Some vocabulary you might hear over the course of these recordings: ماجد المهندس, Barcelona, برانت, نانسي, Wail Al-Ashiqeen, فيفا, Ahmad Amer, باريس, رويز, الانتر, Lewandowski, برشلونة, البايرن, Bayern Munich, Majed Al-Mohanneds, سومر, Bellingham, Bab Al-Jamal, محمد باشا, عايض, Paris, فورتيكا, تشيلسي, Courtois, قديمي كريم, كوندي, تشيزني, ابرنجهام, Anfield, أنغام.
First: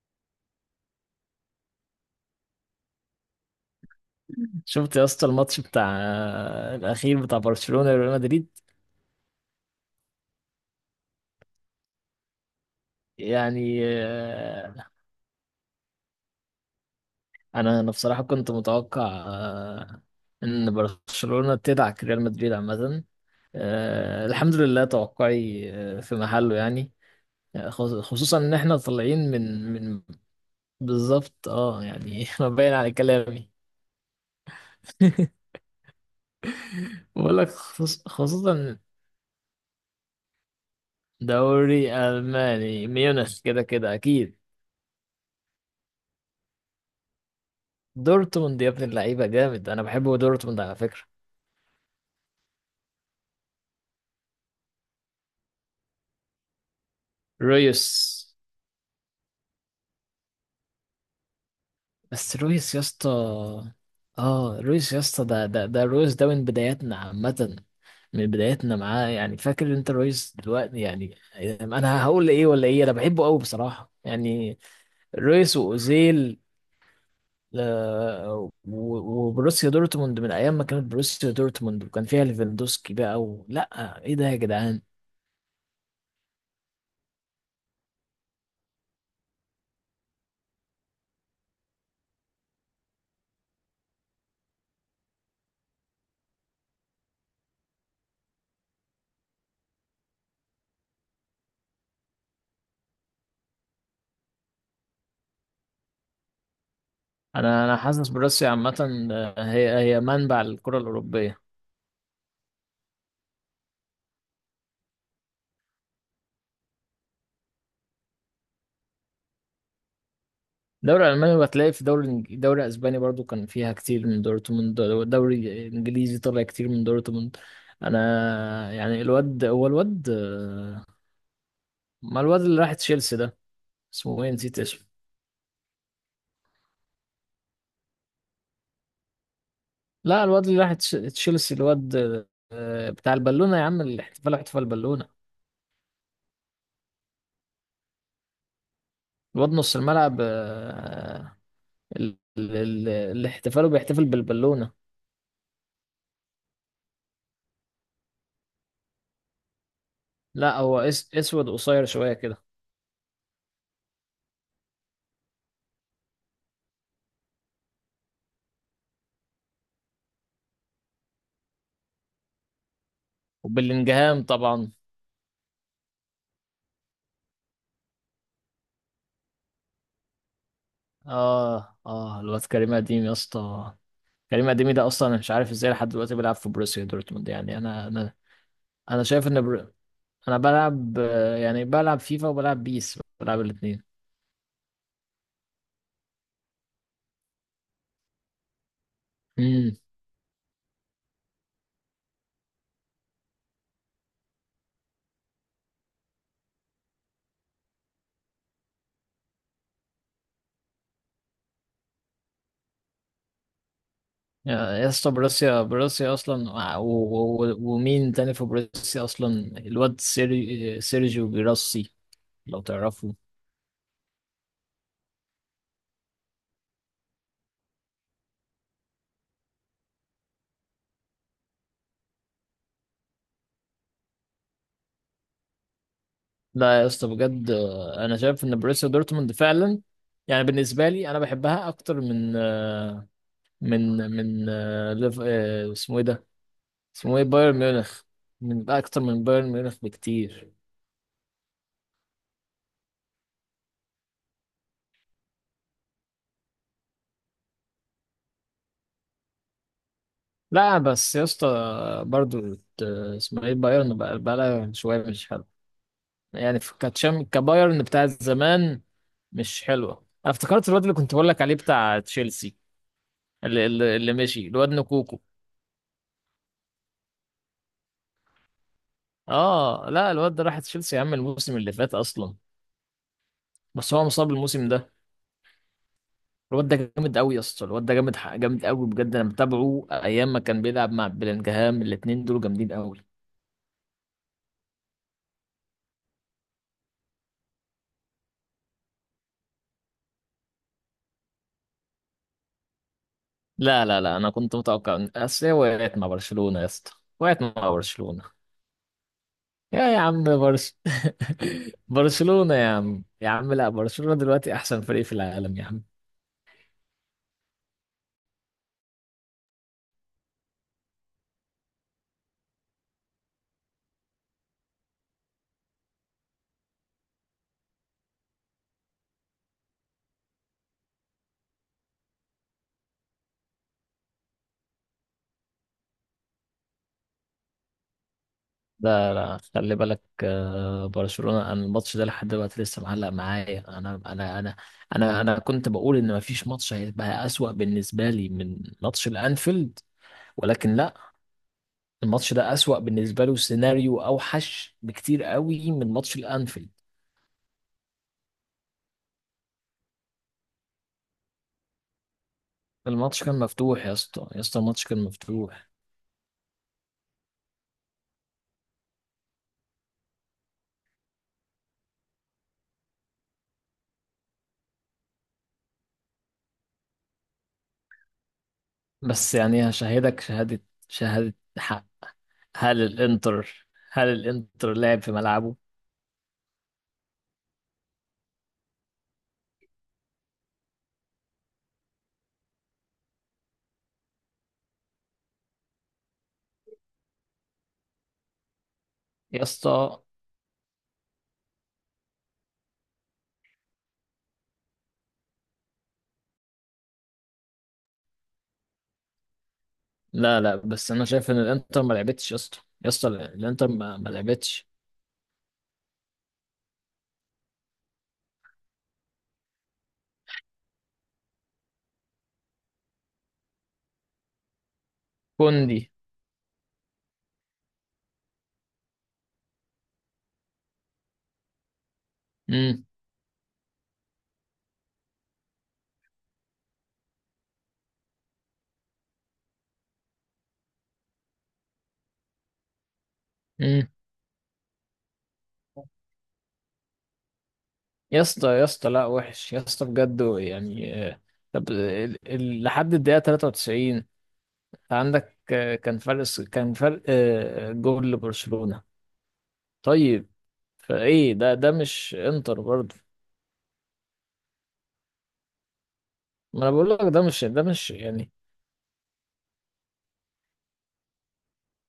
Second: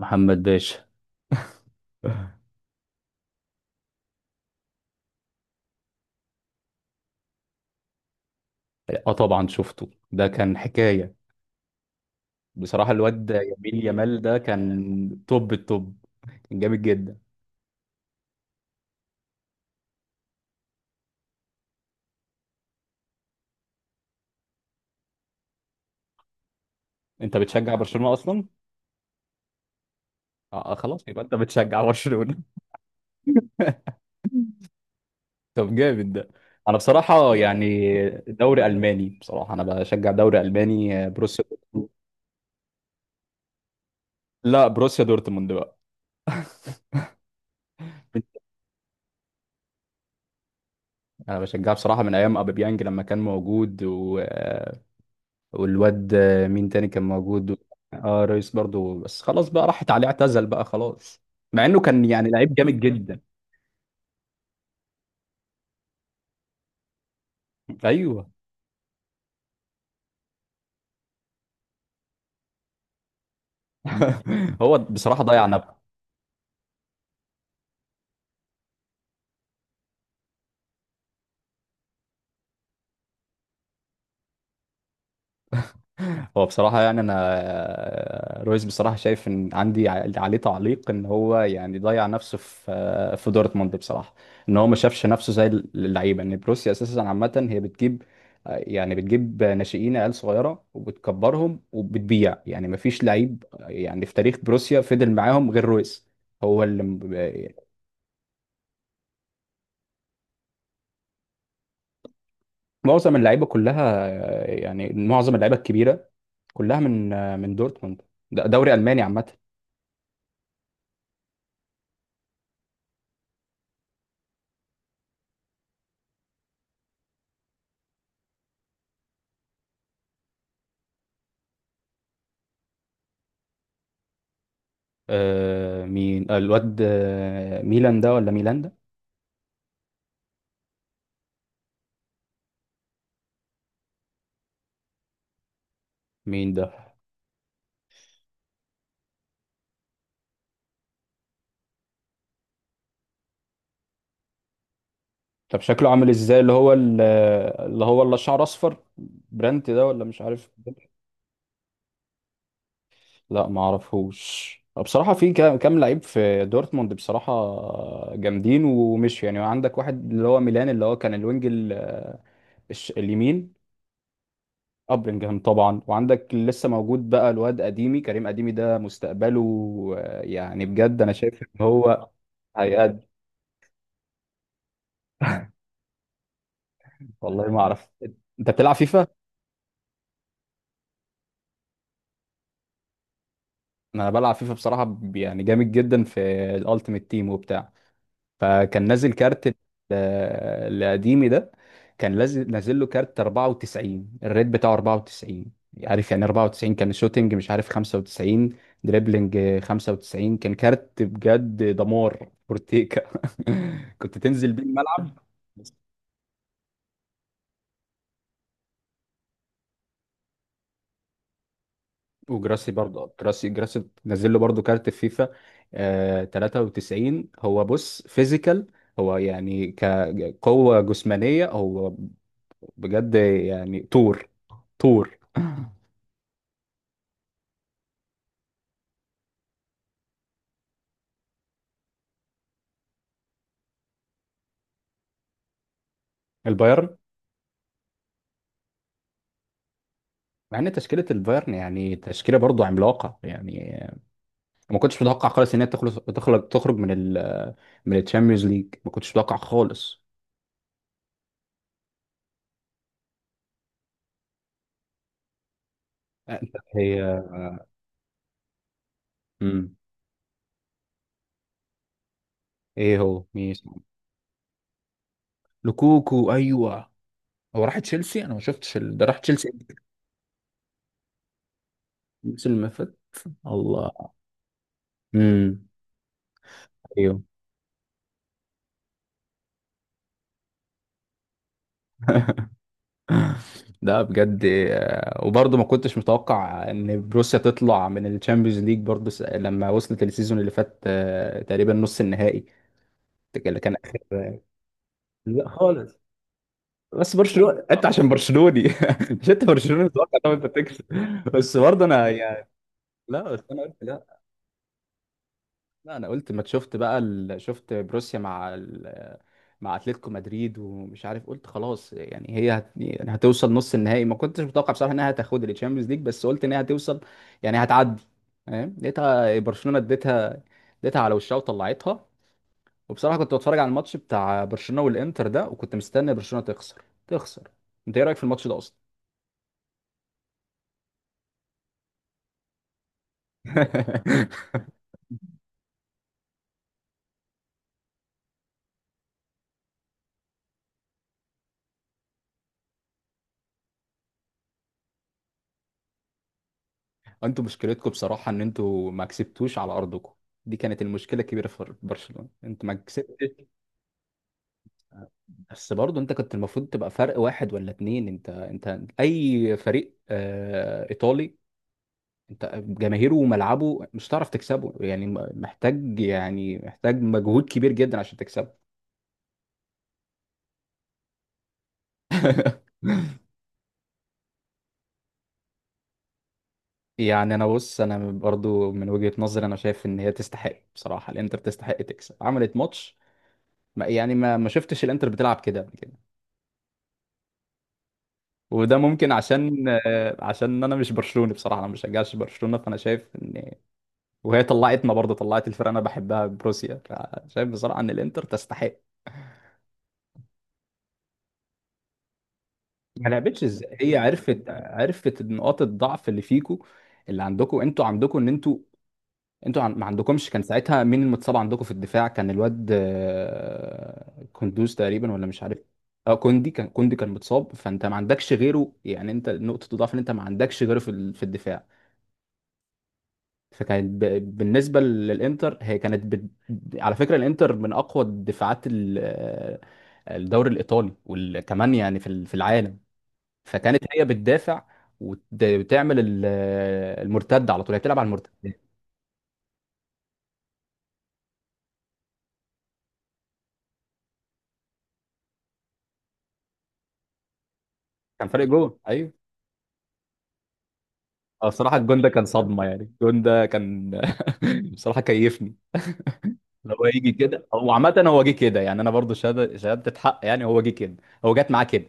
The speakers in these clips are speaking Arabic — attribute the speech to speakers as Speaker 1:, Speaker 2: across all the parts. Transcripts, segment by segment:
Speaker 1: محمد باشا.
Speaker 2: شفت يا اسطى الماتش بتاع الاخير بتاع برشلونة وريال مدريد؟
Speaker 1: اه، طبعا شفته، ده كان حكاية بصراحة. الواد
Speaker 2: يعني
Speaker 1: يمين يامال ده كان توب التوب، كان جامد جدا.
Speaker 2: انا بصراحة كنت متوقع آه، ان برشلونة تدعك ريال مدريد عامة. الحمد لله توقعي في محله يعني.
Speaker 1: انت بتشجع برشلونة
Speaker 2: خصوصا
Speaker 1: اصلا؟
Speaker 2: ان احنا طالعين من
Speaker 1: آه، خلاص يبقى انت
Speaker 2: بالظبط.
Speaker 1: بتشجع
Speaker 2: اه يعني
Speaker 1: برشلونة.
Speaker 2: ما باين على كلامي.
Speaker 1: طب جامد ده. انا بصراحة
Speaker 2: بقول لك
Speaker 1: يعني دوري
Speaker 2: خصوصا
Speaker 1: الماني، بصراحة انا بشجع دوري الماني، بروسيا دورتموند.
Speaker 2: دوري الماني ميونخ كده كده اكيد.
Speaker 1: لا، بروسيا دورتموند بقى.
Speaker 2: دورتموند يا ابن اللعيبه جامد، انا بحب دورتموند على فكره.
Speaker 1: انا بشجعها بصراحة من ايام ابيبيانج لما كان موجود و... آه، والواد، مين تاني كان موجود؟
Speaker 2: رويس.
Speaker 1: اه رئيس برضو، بس خلاص بقى، راحت عليه، اعتزل بقى خلاص، مع انه كان يعني
Speaker 2: بس
Speaker 1: لعيب
Speaker 2: رويس
Speaker 1: جامد
Speaker 2: يا اسطى،
Speaker 1: جدا.
Speaker 2: اه رويس يا اسطى ده رويس ده من بداياتنا عامه. من
Speaker 1: ايوه.
Speaker 2: بداياتنا معاه يعني، فاكر انت رويس دلوقتي يعني؟ انا هقول ايه ولا ايه، انا بحبه قوي بصراحه يعني.
Speaker 1: هو بصراحة ضيع
Speaker 2: رويس
Speaker 1: نفسه.
Speaker 2: واوزيل آه، و- وبروسيا دورتموند من ايام ما كانت بروسيا دورتموند وكان فيها ليفاندوسكي بقى لا، ايه ده يا جدعان؟
Speaker 1: هو بصراحة يعني أنا رويز بصراحة شايف إن عندي عليه تعليق، إن هو يعني ضيع نفسه في في دورتموند بصراحة. إن هو ما شافش نفسه زي اللعيبة، إن بروسيا أساسا عامة هي بتجيب يعني بتجيب ناشئين، عيال صغيرة، وبتكبرهم وبتبيع، يعني ما فيش لعيب يعني في تاريخ بروسيا فضل معاهم غير رويز. هو اللي
Speaker 2: انا حاسس بروسيا عامه هي منبع الكره الاوروبيه.
Speaker 1: معظم اللعيبة كلها، يعني معظم اللعيبة الكبيرة كلها من من دورتموند. ده دوري ألماني عامة.
Speaker 2: الدوري الالماني، بتلاقي في دوري اسباني برضو كان فيها كتير من دورتموند. دوري انجليزي طلع كتير من دورتموند. انا يعني الواد، هو الواد ما الواد اللي راح تشيلسي ده، اسمه ايه؟ نسيت اسمه.
Speaker 1: آه مين؟ الواد ميلان ده ولا ميلان ده؟
Speaker 2: لا الواد اللي راح تشيلسي، الواد بتاع البالونه يا عم، الاحتفال، احتفال بالونه.
Speaker 1: مين ده؟
Speaker 2: الواد نص الملعب، اللي احتفاله بيحتفل بالبالونه.
Speaker 1: طب شكله عامل ازاي اللي هو اللي هو اللي شعر اصفر، برانت ده ولا مش عارف.
Speaker 2: لا هو اسود قصير شويه كده.
Speaker 1: لا ما اعرفوش بصراحه. في كام لعيب في دورتموند بصراحه جامدين، ومش يعني. عندك واحد اللي هو ميلان اللي هو كان الوينج اليمين.
Speaker 2: وبلينجهام طبعا.
Speaker 1: ابرنجهام طبعا. وعندك اللي لسه موجود بقى الواد قديمي، كريم قديمي ده، مستقبله يعني بجد انا شايف ان
Speaker 2: اه
Speaker 1: هو
Speaker 2: اه الواد كريم اديم
Speaker 1: هيأدي.
Speaker 2: يا اسطى. كريم اديمي ده اصلا انا مش عارف ازاي لحد دلوقتي بيلعب في بروسيا دورتموند
Speaker 1: والله
Speaker 2: يعني،
Speaker 1: ما
Speaker 2: انا
Speaker 1: اعرف.
Speaker 2: انا
Speaker 1: انت بتلعب
Speaker 2: انا
Speaker 1: فيفا؟
Speaker 2: شايف ان برو... انا بلعب يعني بلعب فيفا وبلعب بيس، بلعب الاثنين.
Speaker 1: انا بلعب فيفا بصراحه، يعني جامد جدا في الالتيميت تيم وبتاع. فكان نازل كارت
Speaker 2: امم.
Speaker 1: القديمي ده، كان نازل، له كارت 94، الريت بتاعه 94، عارف يعني. 94 كان شوتنج، مش عارف، 95 دريبلينج. 95 كان كارت بجد دمار فورتيكا. كنت تنزل بيه
Speaker 2: يا اسطى،
Speaker 1: الملعب.
Speaker 2: بروسيا اصلا ومين تاني في بروسيا اصلا؟ الواد سيرجيو جيراسي، لو
Speaker 1: وجراسي برضه،
Speaker 2: تعرفه.
Speaker 1: جراسي نزل له برضه كارت في فيفا، آه 93. هو بص فيزيكال، هو يعني كقوة جسمانية، هو بجد يعني طور، طور.
Speaker 2: لا يا اسطى، بجد انا شايف ان بروسيا دورتموند فعلا، يعني بالنسبه لي انا بحبها اكتر من اسمه ايه ده؟
Speaker 1: البايرن.
Speaker 2: اسمه ايه، بايرن ميونخ؟ من اكتر من بايرن ميونخ بكتير.
Speaker 1: مع ان تشكيلة البايرن يعني تشكيلة برضه عملاقة يعني، ما كنتش متوقع خالص ان هي تخلص تخرج تخرج من ال من الشامبيونز ليج، ما كنتش متوقع خالص.
Speaker 2: لا بس يا اسطى، برضو ت- اسمه ايه، بايرن بقى؟ بقى شويه مش حلو
Speaker 1: آه،
Speaker 2: يعني،
Speaker 1: هي
Speaker 2: كتشام كبايرن بتاعت زمان، مش
Speaker 1: مم.
Speaker 2: حلوه. انا افتكرت الواد اللي كنت بقول لك عليه بتاع تشيلسي،
Speaker 1: ايه هو مين
Speaker 2: اللي,
Speaker 1: اسمه؟
Speaker 2: اللي, اللي مشي، الواد نكوكو.
Speaker 1: لوكوكو، ايوه. هو راح تشيلسي؟ انا ما شفتش ده راح تشيلسي.
Speaker 2: اه لا، الواد ده راح تشيلسي يا عم الموسم اللي فات اصلا.
Speaker 1: نفس المفت.
Speaker 2: بس هو
Speaker 1: الله.
Speaker 2: مصاب الموسم ده.
Speaker 1: امم.
Speaker 2: الواد ده جامد
Speaker 1: ايوه.
Speaker 2: قوي يا اسطى، الواد ده جامد قوي بجد. انا متابعه ايام ما كان بيلعب مع بلينجهام، الاتنين دول جامدين قوي.
Speaker 1: ده بجد، وبرضه ما كنتش متوقع ان بروسيا تطلع من الشامبيونز ليج برضه، لما وصلت السيزون اللي فات تقريبا نص النهائي اللي كان
Speaker 2: لا
Speaker 1: اخر.
Speaker 2: لا لا، انا كنت متوقع، ان اصل
Speaker 1: لا
Speaker 2: هي وقعت
Speaker 1: خالص.
Speaker 2: مع برشلونة يا اسطى.
Speaker 1: بس
Speaker 2: وقعت
Speaker 1: برشلونه،
Speaker 2: مع
Speaker 1: انت عشان
Speaker 2: برشلونة.
Speaker 1: برشلوني. مش انت
Speaker 2: يا
Speaker 1: برشلوني؟
Speaker 2: يا
Speaker 1: متوقع
Speaker 2: عم
Speaker 1: طبعا انت
Speaker 2: برش.
Speaker 1: تكسب. بس برضه انا يعني،
Speaker 2: برشلونة يا عم،
Speaker 1: لا
Speaker 2: يا
Speaker 1: بس
Speaker 2: عم
Speaker 1: انا
Speaker 2: لا،
Speaker 1: قلت
Speaker 2: برشلونة
Speaker 1: لا،
Speaker 2: دلوقتي احسن فريق في العالم يا عم.
Speaker 1: لا انا قلت ما شفت بقى شفت بروسيا مع مع اتلتيكو مدريد، ومش عارف، قلت خلاص يعني هي يعني هتوصل نص النهائي. ما كنتش متوقع بصراحه انها هتاخد الشامبيونز ليج، بس قلت انها هتوصل، يعني هتعدي، فاهم؟ لقيتها برشلونه اديتها، اديتها على وشها وطلعتها. وبصراحه كنت بتفرج على الماتش بتاع برشلونه والانتر ده، وكنت مستني برشلونه تخسر. انت ايه رايك في الماتش ده اصلا؟
Speaker 2: لا لا، خلي بالك برشلونة، انا الماتش ده لحد دلوقتي لسه معلق معايا. انا انا انا انا انا كنت بقول ان مفيش ماتش هيبقى اسوأ بالنسبة لي من ماتش الانفيلد، ولكن لا. الماتش ده أسوأ بالنسبة له، سيناريو أوحش بكتير قوي من ماتش الأنفيلد.
Speaker 1: انتوا مشكلتكم بصراحة ان انتوا ما كسبتوش على ارضكم. دي كانت المشكلة الكبيرة في برشلونة، انتوا ما
Speaker 2: الماتش كان
Speaker 1: كسبتش.
Speaker 2: مفتوح يا اسطى، يا اسطى الماتش كان مفتوح.
Speaker 1: بس برضه انت كنت المفروض تبقى فرق واحد ولا اتنين. انت اي فريق آه ايطالي، انت جماهيره وملعبه مش هتعرف تكسبه يعني، محتاج يعني محتاج مجهود كبير جدا عشان تكسبه.
Speaker 2: بس يعني هشهدك شهادة، شهادة حق. هل الإنتر هل الإنتر لعب في ملعبه؟
Speaker 1: يعني انا بص، انا برضو من وجهة نظري انا شايف ان هي تستحق بصراحة، الانتر تستحق تكسب، عملت ماتش ما يعني ما شفتش الانتر بتلعب كده قبل كده. وده ممكن
Speaker 2: يا
Speaker 1: عشان
Speaker 2: اسطى
Speaker 1: عشان انا مش برشلوني بصراحه، انا ما بشجعش برشلونه، فانا شايف ان، وهي طلعتنا برضه، طلعت الفرقه انا بحبها بروسيا، فشايف بصراحه ان الانتر تستحق.
Speaker 2: لا لا، بس أنا شايف إن الإنتر ما لعبتش يا اسطى، يا
Speaker 1: ما
Speaker 2: اسطى
Speaker 1: لعبتش
Speaker 2: الإنتر
Speaker 1: ازاي؟ هي
Speaker 2: ما
Speaker 1: عرفت،
Speaker 2: لعبتش.
Speaker 1: نقاط الضعف اللي فيكو، اللي عندكم. انتوا عندكم ان انتوا ما عندكمش. كان ساعتها مين المتصاب عندكم في الدفاع؟ كان الواد كندوز تقريبا ولا مش عارف.
Speaker 2: كوندي.
Speaker 1: اه كوندي، كان كوندي كان متصاب، فانت ما عندكش غيره يعني. انت نقطه الضعف ان انت ما عندكش غيره في في الدفاع.
Speaker 2: امم.
Speaker 1: فكانت بالنسبه للانتر، هي كانت على فكره الانتر من اقوى الدفاعات الدوري الايطالي، وكمان يعني في في العالم. فكانت
Speaker 2: امم.
Speaker 1: هي بتدافع، وتعمل المرتده على طول، هي بتلعب على
Speaker 2: يا
Speaker 1: المرتده.
Speaker 2: اسطى يا اسطى لا، وحش يا اسطى بجد يعني طب لحد الدقيقة 93 عندك كان فرق جول
Speaker 1: كان فرق جون،
Speaker 2: لبرشلونة.
Speaker 1: ايوه.
Speaker 2: طيب، فايه
Speaker 1: اه
Speaker 2: ده
Speaker 1: الصراحه الجون ده
Speaker 2: مش
Speaker 1: كان
Speaker 2: انتر
Speaker 1: صدمه، يعني
Speaker 2: برضه؟
Speaker 1: الجون ده كان... بصراحه كيفني.
Speaker 2: ما انا
Speaker 1: هو
Speaker 2: بقول لك،
Speaker 1: يجي
Speaker 2: ده مش
Speaker 1: كده،
Speaker 2: ده
Speaker 1: هو
Speaker 2: مش
Speaker 1: عامه هو جه
Speaker 2: يعني.
Speaker 1: كده، يعني انا برضو شهاده، شهاده حق يعني، هو جه كده. هو جت معاه كده،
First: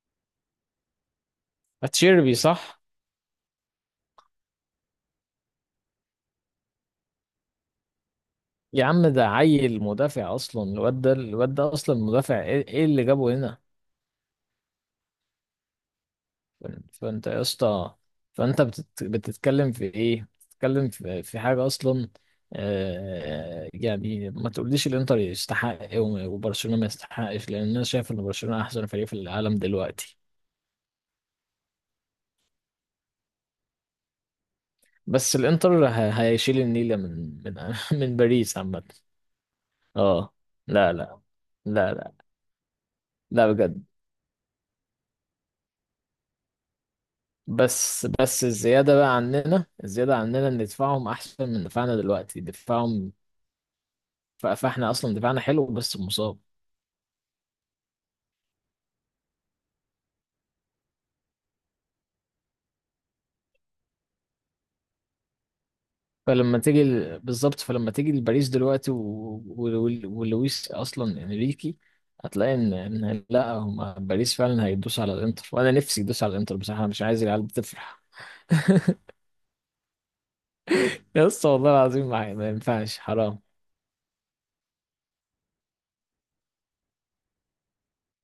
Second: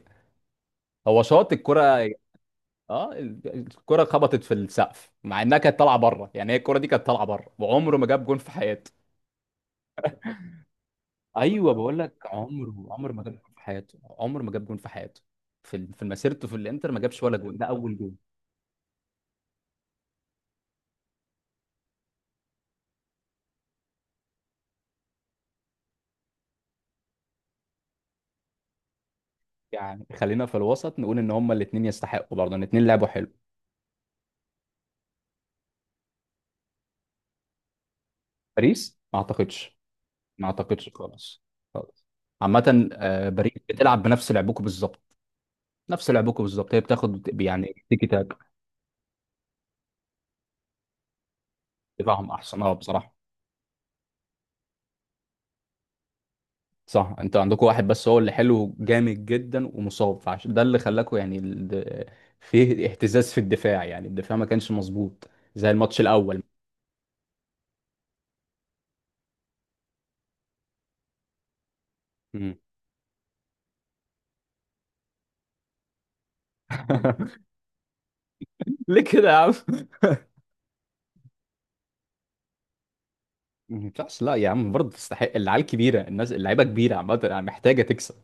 Speaker 1: هو شاط الكرة.
Speaker 2: اتشيربي صح؟
Speaker 1: اه الكرة خبطت في السقف مع انها كانت طالعة بره، يعني هي الكرة دي كانت طالعة بره. وعمره ما جاب جون في
Speaker 2: يا
Speaker 1: حياته.
Speaker 2: عم ده عيل مدافع اصلا، الواد ده الواد
Speaker 1: ايوه
Speaker 2: ده اصلا
Speaker 1: بقول لك،
Speaker 2: مدافع، إيه
Speaker 1: عمره
Speaker 2: اللي
Speaker 1: عمره ما جاب
Speaker 2: جابه
Speaker 1: جون
Speaker 2: هنا؟
Speaker 1: في حياته، عمره ما جاب جون في حياته في في مسيرته في الانتر، ما جابش
Speaker 2: فانت
Speaker 1: ولا
Speaker 2: يا
Speaker 1: جون، ده
Speaker 2: اسطى،
Speaker 1: اول جون.
Speaker 2: فانت بتتكلم في ايه؟ بتتكلم في حاجة اصلا؟ يعني ما تقوليش الانتر يستحق وبرشلونة ما يستحقش، لان انا شايف ان برشلونة احسن فريق في العالم
Speaker 1: يعني
Speaker 2: دلوقتي.
Speaker 1: خلينا في الوسط نقول ان هما الاثنين يستحقوا برضه، ان الاثنين لعبوا حلو.
Speaker 2: بس الانتر هيشيل النيلة من من باريس عامة.
Speaker 1: باريس؟ ما اعتقدش،
Speaker 2: اه
Speaker 1: ما اعتقدش
Speaker 2: لا لا
Speaker 1: خالص،
Speaker 2: لا.
Speaker 1: خالص.
Speaker 2: لا
Speaker 1: عامة
Speaker 2: لا.
Speaker 1: باريس
Speaker 2: بجد.
Speaker 1: بتلعب بنفس لعبكم بالظبط، نفس لعبكم بالظبط. هي بتاخد يعني
Speaker 2: بس
Speaker 1: تيكي تاك.
Speaker 2: بس الزيادة بقى عننا، الزيادة عننا ان دفاعهم احسن من دفاعنا
Speaker 1: دفاعهم
Speaker 2: دلوقتي،
Speaker 1: احسن، اه
Speaker 2: دفاعهم.
Speaker 1: بصراحة.
Speaker 2: فاحنا اصلا دفاعنا حلو بس مصاب.
Speaker 1: صح، انتوا عندكم واحد بس هو اللي حلو، جامد جدا ومصاب، فعشان ده اللي خلاكوا يعني، فيه اهتزاز في الدفاع، يعني الدفاع ما كانش مظبوط زي الماتش الاول.
Speaker 2: بالظبط، فلما تيجي لباريس دلوقتي و... و... ولويس اصلا انريكي، هتلاقي
Speaker 1: مم.
Speaker 2: ان لا، هم باريس فعلا هيدوس على الانتر، وانا نفسي يدوس على الانتر بصراحة، أنا مش عايز العيال بتفرح.
Speaker 1: ليه كده يا عم؟
Speaker 2: يا اسطى، والله العظيم ما ينفعش، حرام.
Speaker 1: ما ينفعش؟ لا يا عم برضه تستحق، العيال كبيره، الناس اللعيبه كبيره عامه، يعني محتاجه تكسب.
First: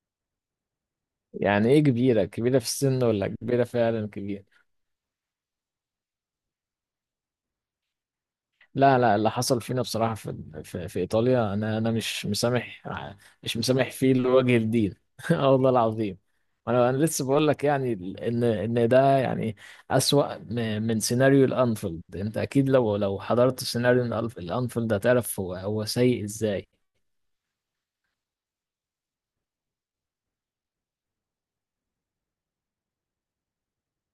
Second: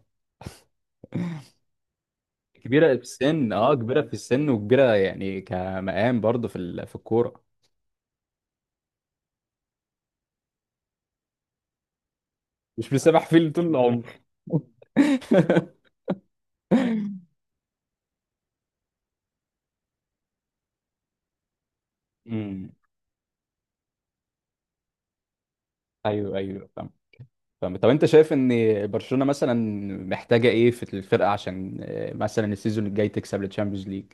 Speaker 2: يعني ايه كبيرة، كبيرة في
Speaker 1: كبيره في
Speaker 2: السن ولا
Speaker 1: السن،
Speaker 2: كبيرة
Speaker 1: اه كبيره
Speaker 2: فعلا
Speaker 1: في
Speaker 2: كبيرة؟
Speaker 1: السن وكبيره يعني كمقام برضه في في الكوره.
Speaker 2: لا لا، اللي حصل فينا بصراحة في ايطاليا، انا مش مسامح،
Speaker 1: مش بيسامح فيه
Speaker 2: مش
Speaker 1: طول
Speaker 2: مسامح
Speaker 1: العمر.
Speaker 2: فيه لوجه الدين. اه والله العظيم. انا
Speaker 1: مم.
Speaker 2: لسه بقول لك يعني ان ده يعني اسوأ من سيناريو الانفيلد. انت
Speaker 1: امم.
Speaker 2: اكيد لو حضرت سيناريو الانفيلد هتعرف هو سيء
Speaker 1: ايوه
Speaker 2: ازاي.
Speaker 1: ايوه فاهم، فاهم. طب انت شايف ان برشلونة مثلا محتاجة ايه في الفرقة عشان مثلا السيزون الجاي تكسب الشامبيونز ليج؟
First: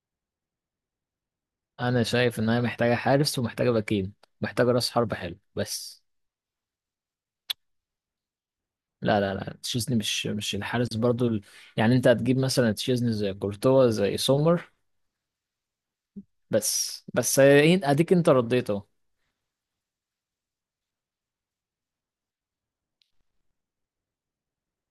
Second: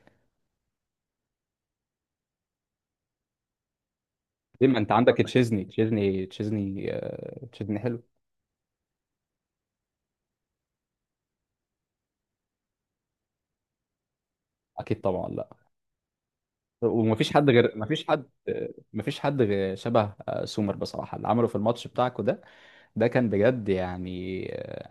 Speaker 2: انا شايف ان هي محتاجة حارس، ومحتاجة باكين،
Speaker 1: ليه،
Speaker 2: محتاجة
Speaker 1: ما انت
Speaker 2: راس
Speaker 1: عندك
Speaker 2: حربة حلو
Speaker 1: تشيزني،
Speaker 2: بس.
Speaker 1: تشيزني تشيزني حلو.
Speaker 2: لا لا لا، تشيزني، مش الحارس برضو يعني انت هتجيب مثلا تشيزني زي كورتوا زي سومر؟
Speaker 1: اكيد طبعا لا.
Speaker 2: بس
Speaker 1: ومفيش
Speaker 2: بس
Speaker 1: حد غير،
Speaker 2: اديك انت رديت اهو.
Speaker 1: مفيش حد غير شبه سومر بصراحة، اللي عمله في الماتش بتاعكو ده، ده كان بجد يعني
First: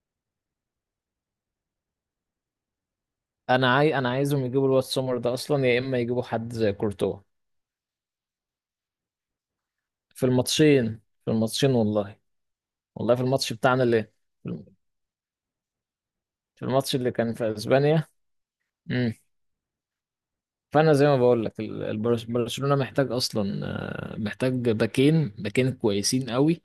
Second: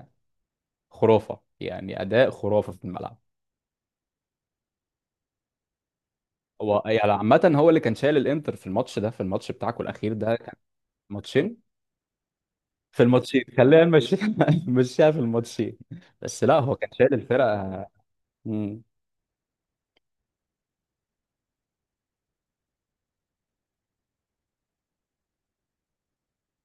Speaker 1: خرافة، يعني اداء خرافة في الملعب.
Speaker 2: انا عايزهم يجيبوا الواد سومر ده اصلا، يا اما يجيبوا حد زي
Speaker 1: هو يعني
Speaker 2: كورتوا.
Speaker 1: عامة هو اللي كان شايل الانتر في الماتش ده، في الماتش بتاعكو الاخير
Speaker 2: في
Speaker 1: ده، كان
Speaker 2: الماتشين، في
Speaker 1: ماتشين،
Speaker 2: الماتشين والله،
Speaker 1: في
Speaker 2: والله في
Speaker 1: الماتشين
Speaker 2: الماتش بتاعنا
Speaker 1: خلينا
Speaker 2: اللي،
Speaker 1: نمشيها. نمشيها في الماتشين. بس لا،
Speaker 2: في
Speaker 1: هو كان
Speaker 2: الماتش اللي
Speaker 1: شايل
Speaker 2: كان في
Speaker 1: الفرقه.
Speaker 2: اسبانيا.
Speaker 1: مم.
Speaker 2: امم. فانا زي ما بقول لك، برشلونة محتاج اصلا محتاج باكين، باكين كويسين قوي.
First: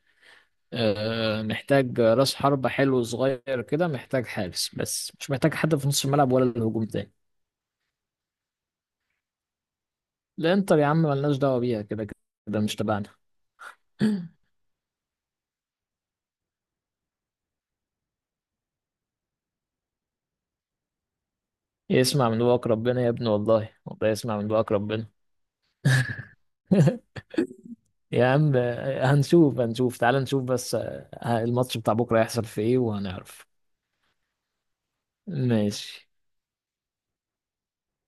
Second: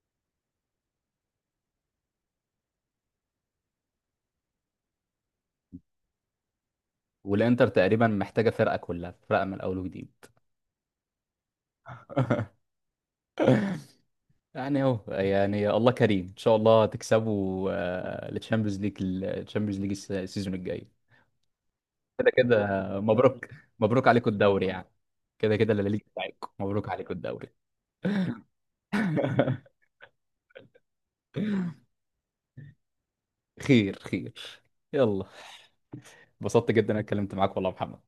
Speaker 2: محتاج راس حربة حلو صغير كده، محتاج حارس بس، مش محتاج حد في نص الملعب ولا الهجوم تاني.
Speaker 1: والانتر تقريبا محتاجه فرقه كلها، فرقه من الاول وجديد.
Speaker 2: الانتر يا عم ملناش دعوة بيها، كده كده مش تبعنا.
Speaker 1: يعني اهو، يعني الله كريم، ان شاء الله تكسبوا التشامبيونز ليج، التشامبيونز ليج السيزون الجاي.
Speaker 2: يسمع
Speaker 1: كده
Speaker 2: من
Speaker 1: كده
Speaker 2: بقك ربنا يا ابني،
Speaker 1: مبروك،
Speaker 2: والله
Speaker 1: مبروك
Speaker 2: والله
Speaker 1: عليكم
Speaker 2: يسمع من
Speaker 1: الدوري
Speaker 2: بقك
Speaker 1: يعني.
Speaker 2: ربنا.
Speaker 1: كده كده اللي ليج بتاعتكم، مبروك عليكم الدوري.
Speaker 2: يا عم هنشوف هنشوف، تعال نشوف بس الماتش بتاع بكرة هيحصل في ايه وهنعرف.
Speaker 1: خير خير. يلا.
Speaker 2: ماشي.
Speaker 1: اتبسطت جدا انا، اتكلمت معاك والله يا محمد.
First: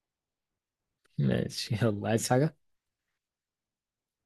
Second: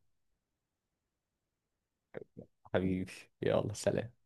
Speaker 2: ماشي يلا، عايز حاجة؟
Speaker 1: حبيبي، يلا سلام.